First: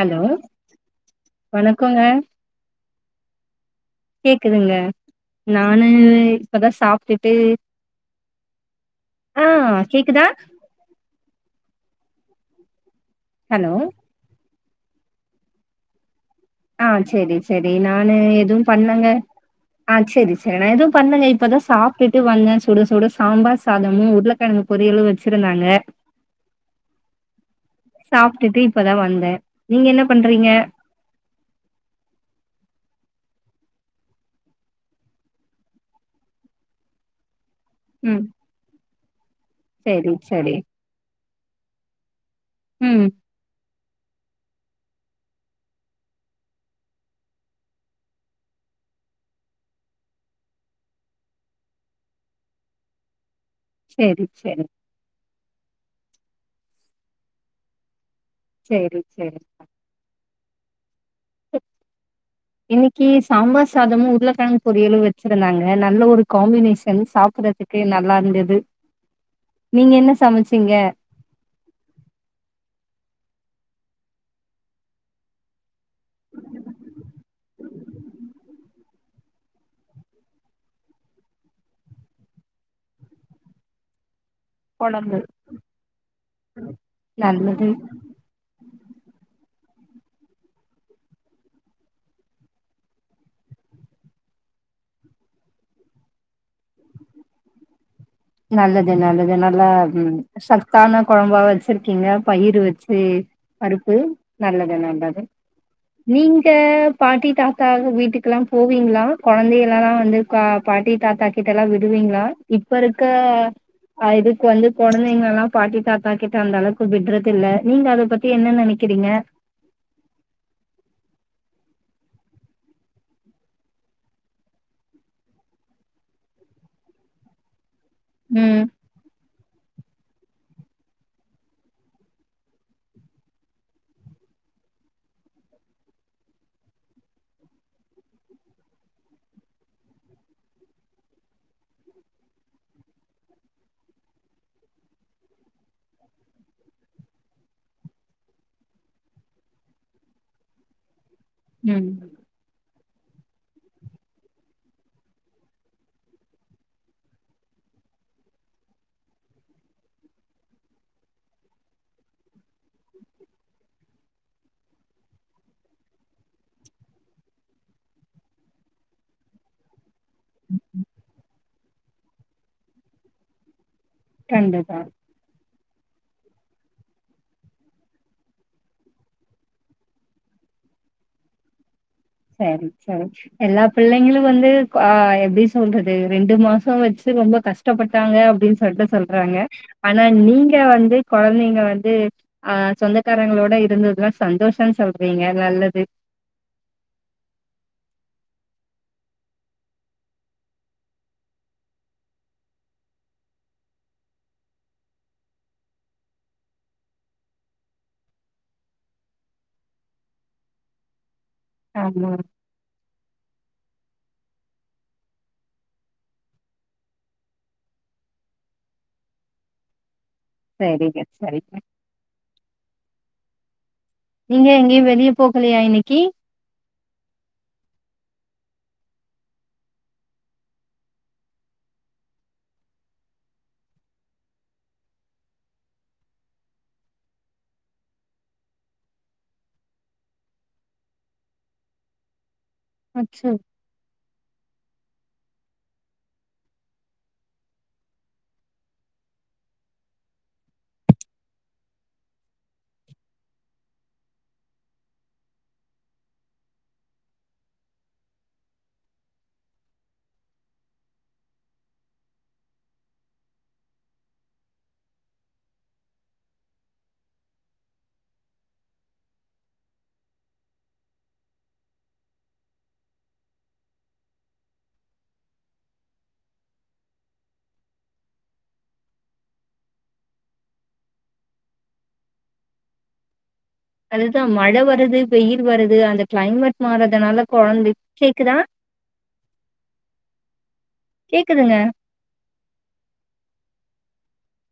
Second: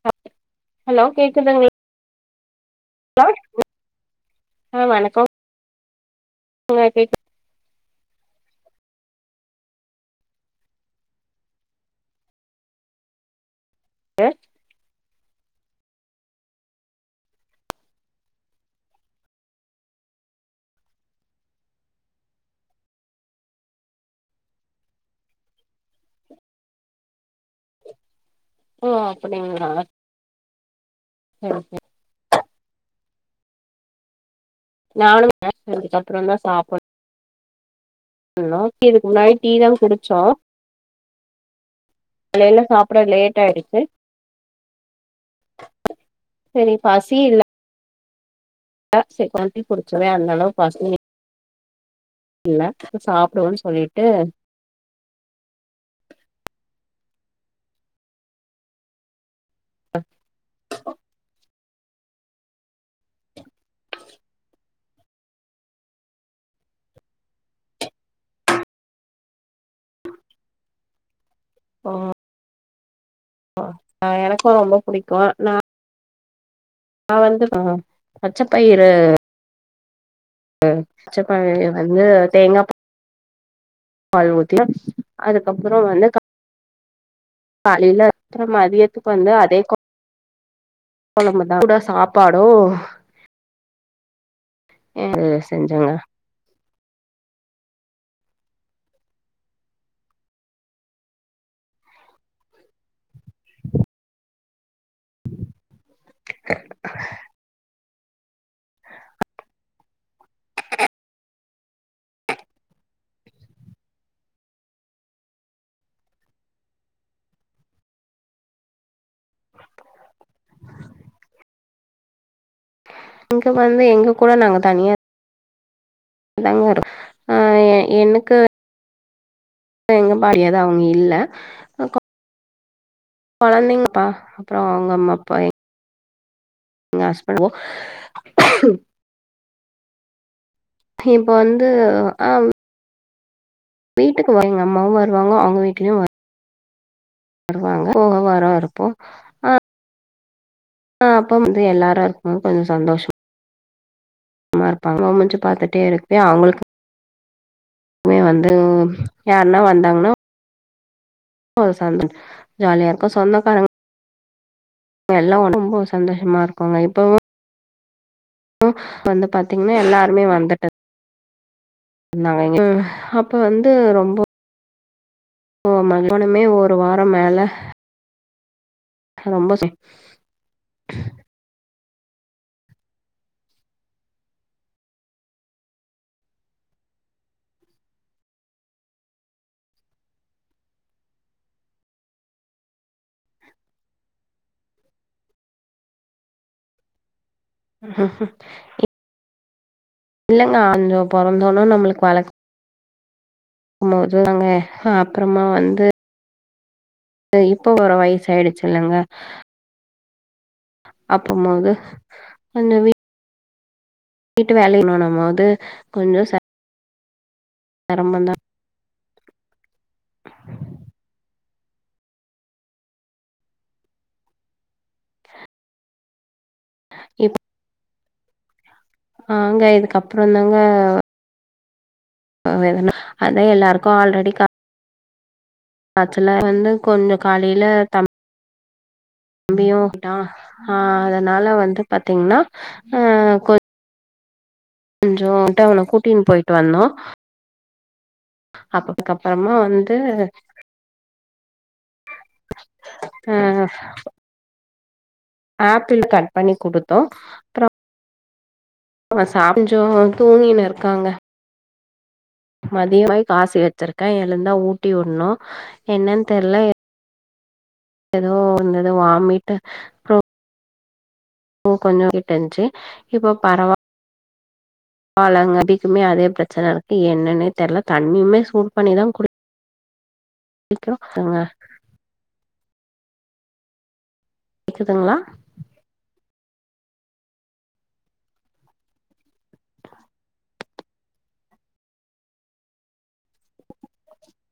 hello hello வணக்கொங்க hello [unintelligible] கேக்குதுங்க நானு இப்பதா கேக்குது சாப்ட்டுட்டு ஆ கேக்குதா ஹலோ அ ஆ செரி செரி நானு எதுவும் பண்லங்க ஆ செரி செரி நா எதுவும் பண்லேங்க இப்பதா சாப்பிட்டு வந்தே சுட சுட சாம்பார் சாதமு உருளக்கெழங்கு பொரியலு வெச்சிருந்தாங்க சாப்ட்டுட்டு இப்பதா ஓ வந்தே அப்படிங்களா நீங்க என்ன பண்றீங்க [unintelligible] நானு [unintelligible] அப்புறோந்தா சாப்பன் ம் னு இதுக்கு முன்னாடி டீ தா செரி குடிச்சோ செரி காலைல சாப்பிட ம் லேட் டாரிக்க செரி பசி இல்ல [unintelligible] டீ குடிச்சவே அந்தளவுக் பசி இல்ல அப்றோ சாப்டுவோன் செரி செரி சேரி சேரி அ இன்னைக்கி சாம்பார் சாதமு உருளக்கெழங் பொரியலு வெச்சிருந்தாங்க நல்ல ஒரு காம்பினேஷன் சாப்பிட்றதுக் கு நல்லா இருந்தது நீங்க என்ன சமச்சீங்க ஒ ஒ அ எனக்கு ரொம்ப புடிக்கு நா நா வந்து அ அ பச்சப்பயிரு அ பச்சப்பயிரு வந்து தேங்கா பால் ஊத்தி கொழம்பு அதுக்கப்பற வந்து நல்லது காலையில அப்பற மதியத்துக்கு வந்து அதே குழம்புதா சூடா சாப்பாடு ஏ செஞ்சங்க நல்லது நல்லது நல்லா சத்தான குழம்பா வச்சிருக்கீங்க பயிரு வச்சி பருப்பு நல்லது நல்லது நீங்க பாட்டி தாத்தா வீட்டுக்குல்லா போவீங்களா குழந்தைகல்லலா வந்து பாட்டி தாத்தா கிட்ட எல்லா விடுவீங்களா இப்ப இரு க்க இதுக்கு வந்து குழந்தைங்க எல்லா பாட்டி தாத்தாக்கிட்டு அந்த அளவுக்கு விடுறது இல்ல நீங்க அத பத்தி என்ன நினைக்கிறீங்க இங்க வந்து எங்க கூட நாங்க தனியா தாங்க அ எனக்கு ம் எங்க [unintelligible] அவங்க இல்ல குழந்தைங்கப்பா அப்பற அவங்க அம்மா அப்பா எங்க ஹிஸ்பன்ட் பண்வொ இப்ப வந்து ஆவ் வீட்டுக்கு வ எங்க அம்ாவும் வருாங்க அவங்க வீட்டுலயு வரு வருவாங்க போக வர இருப்போ ஆஹஹ அப்ப வந்து ம் எல்லாரு இருக்கும் அ கொஞ்ச சந்தோஷ சும்மா இருப்பாங்க குனிஞ்சு பாத்துட்டே இருக்க அவங்களுக்கு மே வந்து யாருன்னா வந்தாங்கன்னா இப்பொ சாய்ந்துரொ ஜாலியா இருக்கு சொந்தக்காரங்க எல்லா ரொம்ப சந்தோஷமா இருக்காெங்க இப்ப [unintelligible] ப்போ வந்து பாத்தீங்கன்னா எல்லாருமே வந்துட்டு ந்தாங்க எங்க வீட்டுக்கு அப்ப வந்து ரொம்ப கண்டிப்பா ஓ [unintelligible] ஒரு வார மேல ரொம்ப ச சேர் சேரி எல்லா பிள்ளைங்களு வந்து ஆ எப்டி சொல்றது ரெண்டு மாசோ வச்சு ரொம்ப கஷ் கஷ்டப்பட்டாங்க அப்டின்னு சொல்ட்டு சொல்றாங்க ஆனா நீங்க வந்து குழந்தைங்க வந்து ஆ சொந்தக்காரங்களோட இருந்ததுன்னுனா சந்தோஷனு சொல்றீங்க நல்லது இல்லங்க அங்க புறந்தோண நம்மளுக்கு வளக்க [unintelligible] இல்லங்க அ அப்றமா வந்து ந்து இப்ப ஒரு வயசு ஆயிடுச்சுல்லங்க அப்பமாெது ஆமா [unintelligible] வீட்டு வேலைகள்ள நம்ம வந்து கொஞ்சோ சிரமந்தா சரிங்க சரிங்க நீங்க எங்கயு வெளியே போகலயா இன்னிக்கு இப் அ ங்க இதுக்கப்ற தாங்க [unintelligible] அதா எல்லாருக்கு ஆல்ரெடி கா ஆச்சல வந்து கொஞ்சொ காலைல தம் பியுவன்டா ஆ அதனால வந்து பாத்தீங்ன்னா அச்சு கொஞ்சொ டவுனு கூட்டின் போயிட்டு வந்தோ அப்பதுக்கு அப்புறமா வந்து அ ஆப்பிள் கட் பண்ணி குடுத்தோ அப்றொ அவ சா ஞ்சொ தூங்கினு இருக்காங்க மதியொ காசி வெச்சிருக்க எழுந்தா ஊட்டி உடணு என்னன்னு தெர்ல எதோ வந்து எதோ வாமிட்டு கொஞ்சொ ட்டு இருந்துச்சு இப்போ பரவா ல்ல எங்கபிக்குமே அதே பிரச்சன இருக்கு எண்ணனெ தெர்ல தண்ணியுமே சூடு பண்ணிதா குடிக் க்கிறோ எங்க அதுதா மழ வருது கேக்குதுங்களா வெய்யில் வருது அந்த கிளைமேட் மாறதுனால கொழந்தைக் கேக்குதா கேக்குதுங்க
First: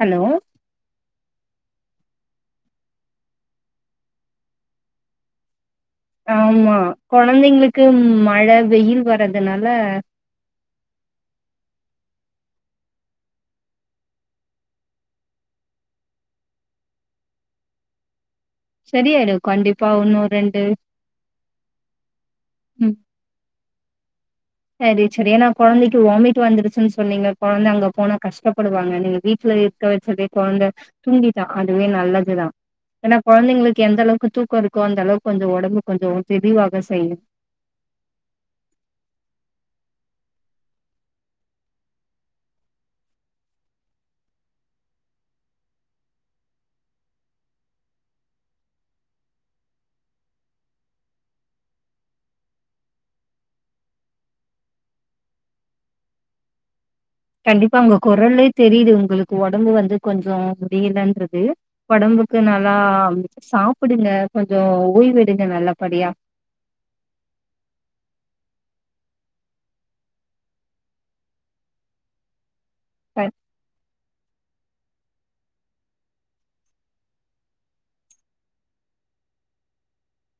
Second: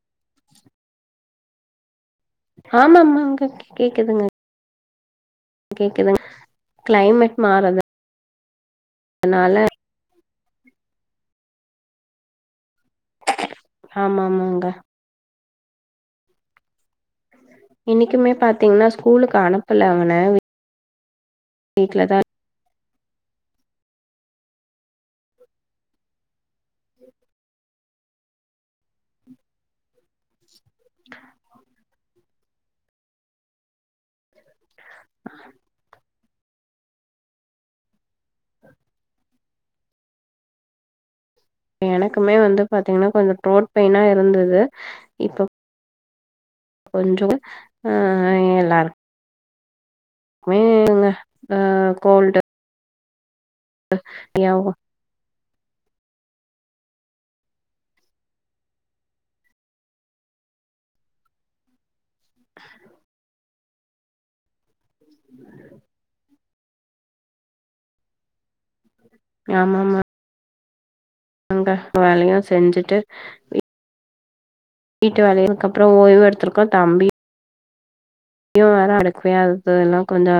ஹலோ ஆமாமாங்க கே கேக்குதுங்க கேக்குதுங் ஆமா கொழந்தைங்களுக்கு மழ வெய்யில் மாறதுனால வர்றதுனால ஆமாமாங்க இன்னிக்குமே பாத்தீங்கன்னா சரியாயிடு ஸ்கூலுக்கு அனுப்பல கண்டிப்பா அவன உன்னு வீட் ரெண்டு வீட்டுல தாருக் செரி செரி ஏனா கொழந்தைக்கு வாமிட் வந்துருச்சுன்னு சொன்னீங்க கொழந்த அங்க போனா கஷ்டப்படுவாங்க நீங்க வீட்ல இருக்க வச்சதே கொழந்த தூங்கிடா அதுவே நல்லதுதா ஏனா கொழந்தைங்களுக்கு எந்தளவுக்கு தூக்கோ இருக்கோ அந்த அளவுக்கு கொஞ்சோ உடம்பு கொஞ்சொ தெதிவாக செய்யு அ எனக்குமே வந்து பாத்தீங்கனா கொஞ்சோ த்ரோட் பெய்னா இருந்தது இப்ப கொஞ்சோ ஆ எல்லாருக் மேங்க அ கோல்டு [unintelligible] கண்டிப்பா உங்க குரலே தெரியுது உங்களுக்கு உடம்பு வந்து கொஞ்சோ முடியலன்றது உடம்புக்கு நல்லா சாப்டுங்க கொஞ்சோ ஓய்வு எடுங்க நல்லபடியா ஆமாமா ங்க வேலயு செஞ்சுட்டு க வீ வீட்டு வேலைகளுக் அப்றோ ஓய்வு எடுத்ருக்கோ தம்பி யும் வேற [unintelligible] எல்லா கொஞ்சோ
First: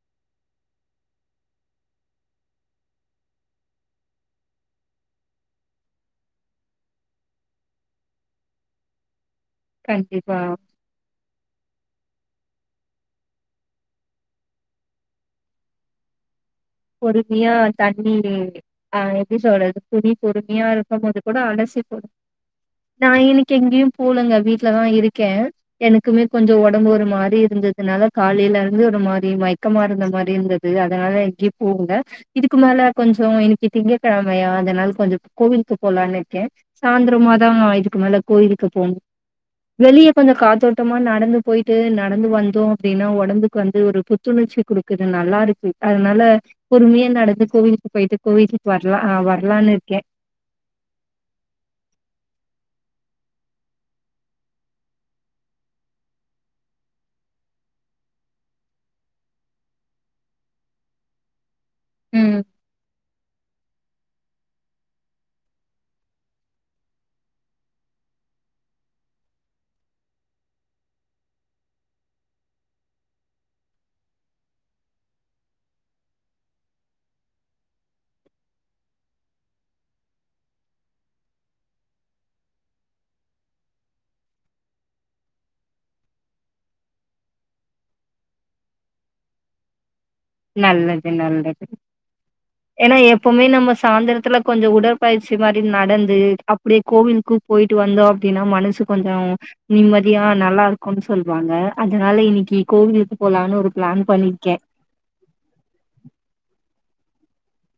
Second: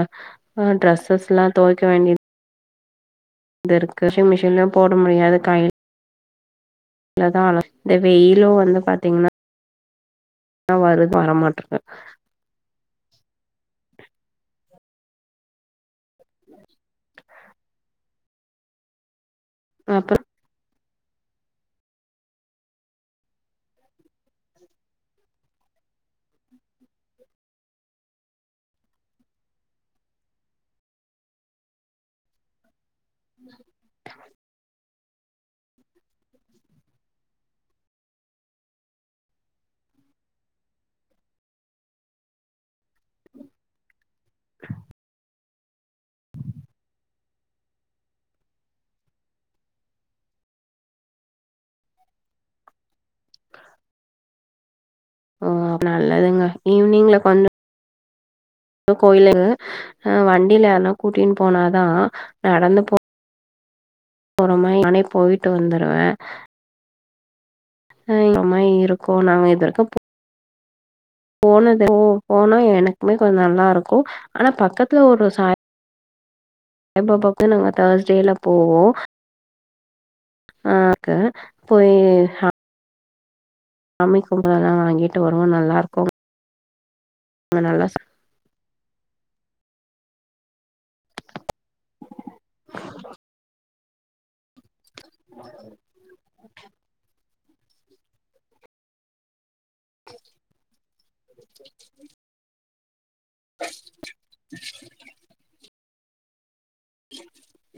ட்ரெஸ்ஸஸ்லா தொய்க்க வேண்டித் இது இருக்கு ஷிங் மிஷின்லயு போட முடியாது கை லதா அழஸ் இந்த வெயிலு வந்து பாத்தீங்னா கண்டிப்பா வருது வரமாட்ருக்கு பொறுமையா தண்ணிரே அ எப்டி சொல்றது புரி அப்புறோ பொறுமையா இருக் இருக்குபோது கூட அலசி போடு நா இன்க்கி எங்கயு போலங்க வீட்லதா இருக்கே எனக்குமே கொஞ்சோ உடம்பு ஒரு மாரி இருந்ததனால காலைல இருந்து ஒரு மாரி மயக்கமா இருந்த மாரி இருந்தது அதனால எங்கயு போகல இதுக்கு மேல கொஞ்சோ இன்னிக்கு திங்க கெழமையா அதனால கொஞ்சோ கோவிலுக்கு போலான்னு இருக்கே சாய்ந்திரமாதா இதுக்கு மேல கோயிலுக்கு போணு வெளியே கொஞ்சோ காத்தோட்டமா நடந்து போய்ட்டு நடந்து வந்தோ அப்டினா ஒடம்புக்கு வந்து ஒரு புத்துணர்ச்சி குடுக்குது நல்லா இருக்கு அதுனால பொறுமையா நடந்து கோவிலுக்கு போய்ட்டு கோவிலுக்கு வர்லா அ வர்லான்னு இருக்கே ஓ நல்லதுங்க ஈவினிங்ல கொஞ்சோ கோயிலு [unintelligible] அ வண்டியில யார்னா கூட்டிகின்னு போனாதா ம் நடந்து போ போறமாரி நானே போய்ட்டு வந்துருவே அ இந்த மாரி இருக்கு நாங்க இதுவரைக்கு போனது ஓ போனா எனக்குமே கொஞ்சோ நல்லாருக்கு ஆனா பக்கத்துல ஒரு சா ய்பாபாக்கு நாங்க தேர்ஸ்டேல போவோ ஆ க்க போய் அ சாமி கும்ட எல்லா வாங்கிட்டு வருவோ நல்லாருக்கு அங்க நல்லா சா நல்லது நல்லது ஏன்னா எப்பவுமே நம்ம சாந்ரத்துல கொஞ்சோ உடற்ப் பயிற்சி மாரி நடந்து அப்டியே கோவிலுக்கு போய்ட்டு வந்தோ அப்டினா மனசு கொஞ்சோ நிம்மதியா நல்லாருக் குனு சொல்லுவாங்க அதனால இன்னைக்கி கோவிலுக்கு போலான்னு ஒரு ப்ளான் பண்ணிருக்கே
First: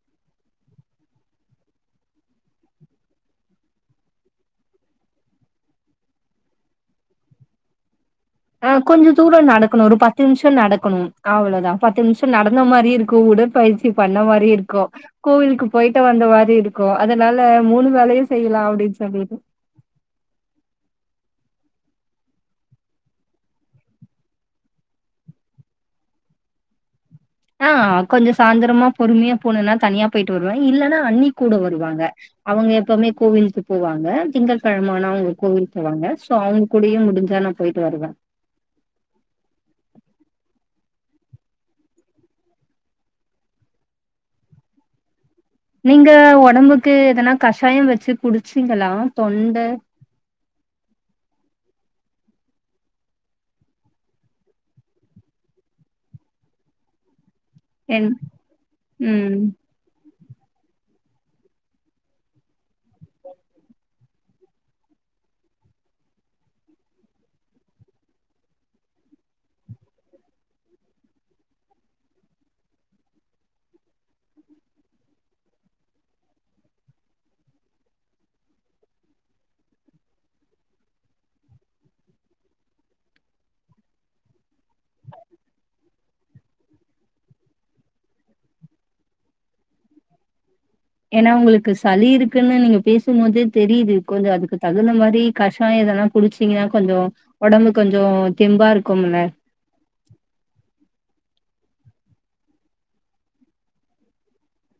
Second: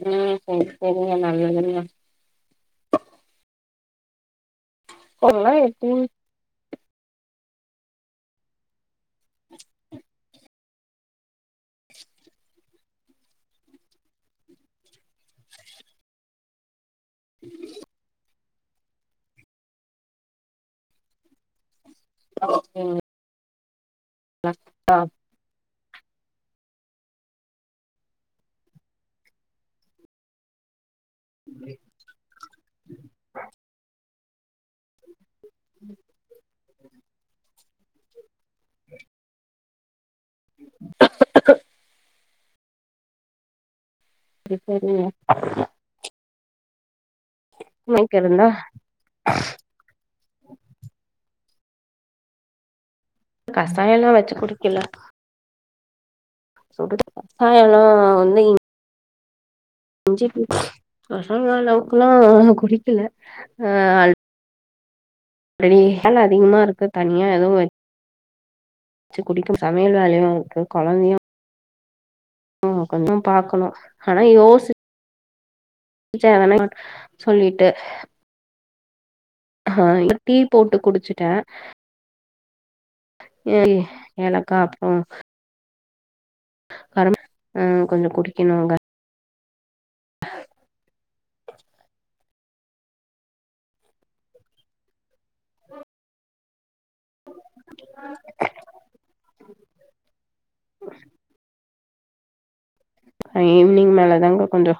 செர் செர் செரிங்க நல்லதுங்க பொருல்லா [unintelligible] ஆ கொஞ்சோ தூரோ நடக்கணு ஒரு பத்து நிம்ஷோ நடக்கணு அவ்ளோதா பத்து நிம்ஷோ நடந்த மாரியுருக்கு உடற் பயிற்சி பண்ண மாரி இருக்கு கோவிலுக்கு போய்ட்டு வந்த மாரி இருக் கு அதனால மூணு வேலயு செய்யலா அப்டின்னு சொல்லிட்டு செரிங் க ஆ அ கொஞ்சோ சாந்தரமா பொறுமையா போனென்னா தனியா போயிட்டு வருவ இல்லன்னா அண்ணி கூட வருவாங்க அவுங்க எப்போமே கோவிலுக்கு போவாங்க திங்கட்கெழம ஆனா அவுங்க கோவில் போவாங்க சோ அவுங் கூடயே முடிஞ்சாலு போயிட்டு வருவெ இப்ப இல்லியா நீங்க ஒடம்புக்கு எதனா கஷாயோ வச்சு இருந்தா குடிச்சீங்களா தொண்ட கஷாயோலா வச்சு குடிக்கல சூடுத கசாயல்லா என் வந்து இங் ம் இஞ்சி பசங்க அளவுக்குல்லா குடிக்கல அ [unintelligible] அதிகமா இருக்கு தனியா எதுவு வெச்சு குடிக்கு சமையல் வேலயோ இருக்கு கொழந்தயு ஞ்சோ கொஞ்சோ பாக்கனோ ஆனா யோசிச் டிச்சாங்கனா சொல்லிட்டு ஹாய் டீ போட்டு குடிச்சுட்டே ஏல் ஏலக்கா அப்றோ கரம் அ கொஞ்சோ குடிக்கனோங்க ஏன்னா உங்களுக்கு சளி இருக்குன்னு நீங்க பேசும் போதே தெரியுது கொஞ்சோ அதுக்கு தகுந்த மாரி கஷாயோ எதனா குடிச்சீங்கன்னா கொஞ்சோ ஒடம்பு கொஞ்சோ தெம்பா இருக்கோம்ல நா ஈவ்னிங் மேல தாங்க கொஞ்சோ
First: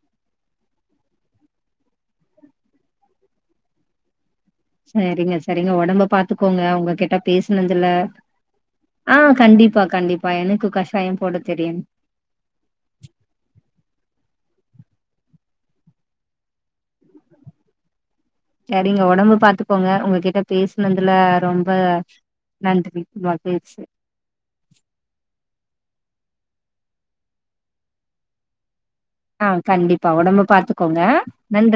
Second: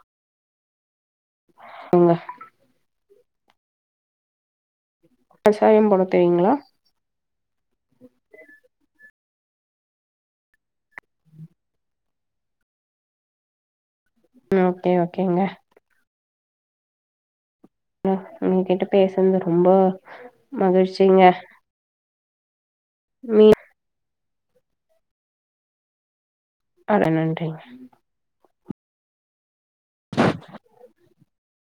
உவ்வ சரிங்க சரிங்க கசாயம் போட ஒடம்ப தெரியுங்களா பாத்துக்கோங்க உங்க கிட்ட பேசுனதுல அ கண்டிப்பா கண்டிப்பா எனக்கு கஷாயோ போட தெரியு ம் ஓகே ஓகேங்க வெக்கனு சரிங்க ஒடம்ப பாத்துக்கோங்க ஒங்ககிட்ட பேசுனதுல மகிழ்ச்சிங்க ரொம் ப்ப நன்றி மீ மகிழ்ச்சி அத நன்றிங்க அ கண்டிப்பா ஒடம்ப பாத்துக்கோங்க நன்றி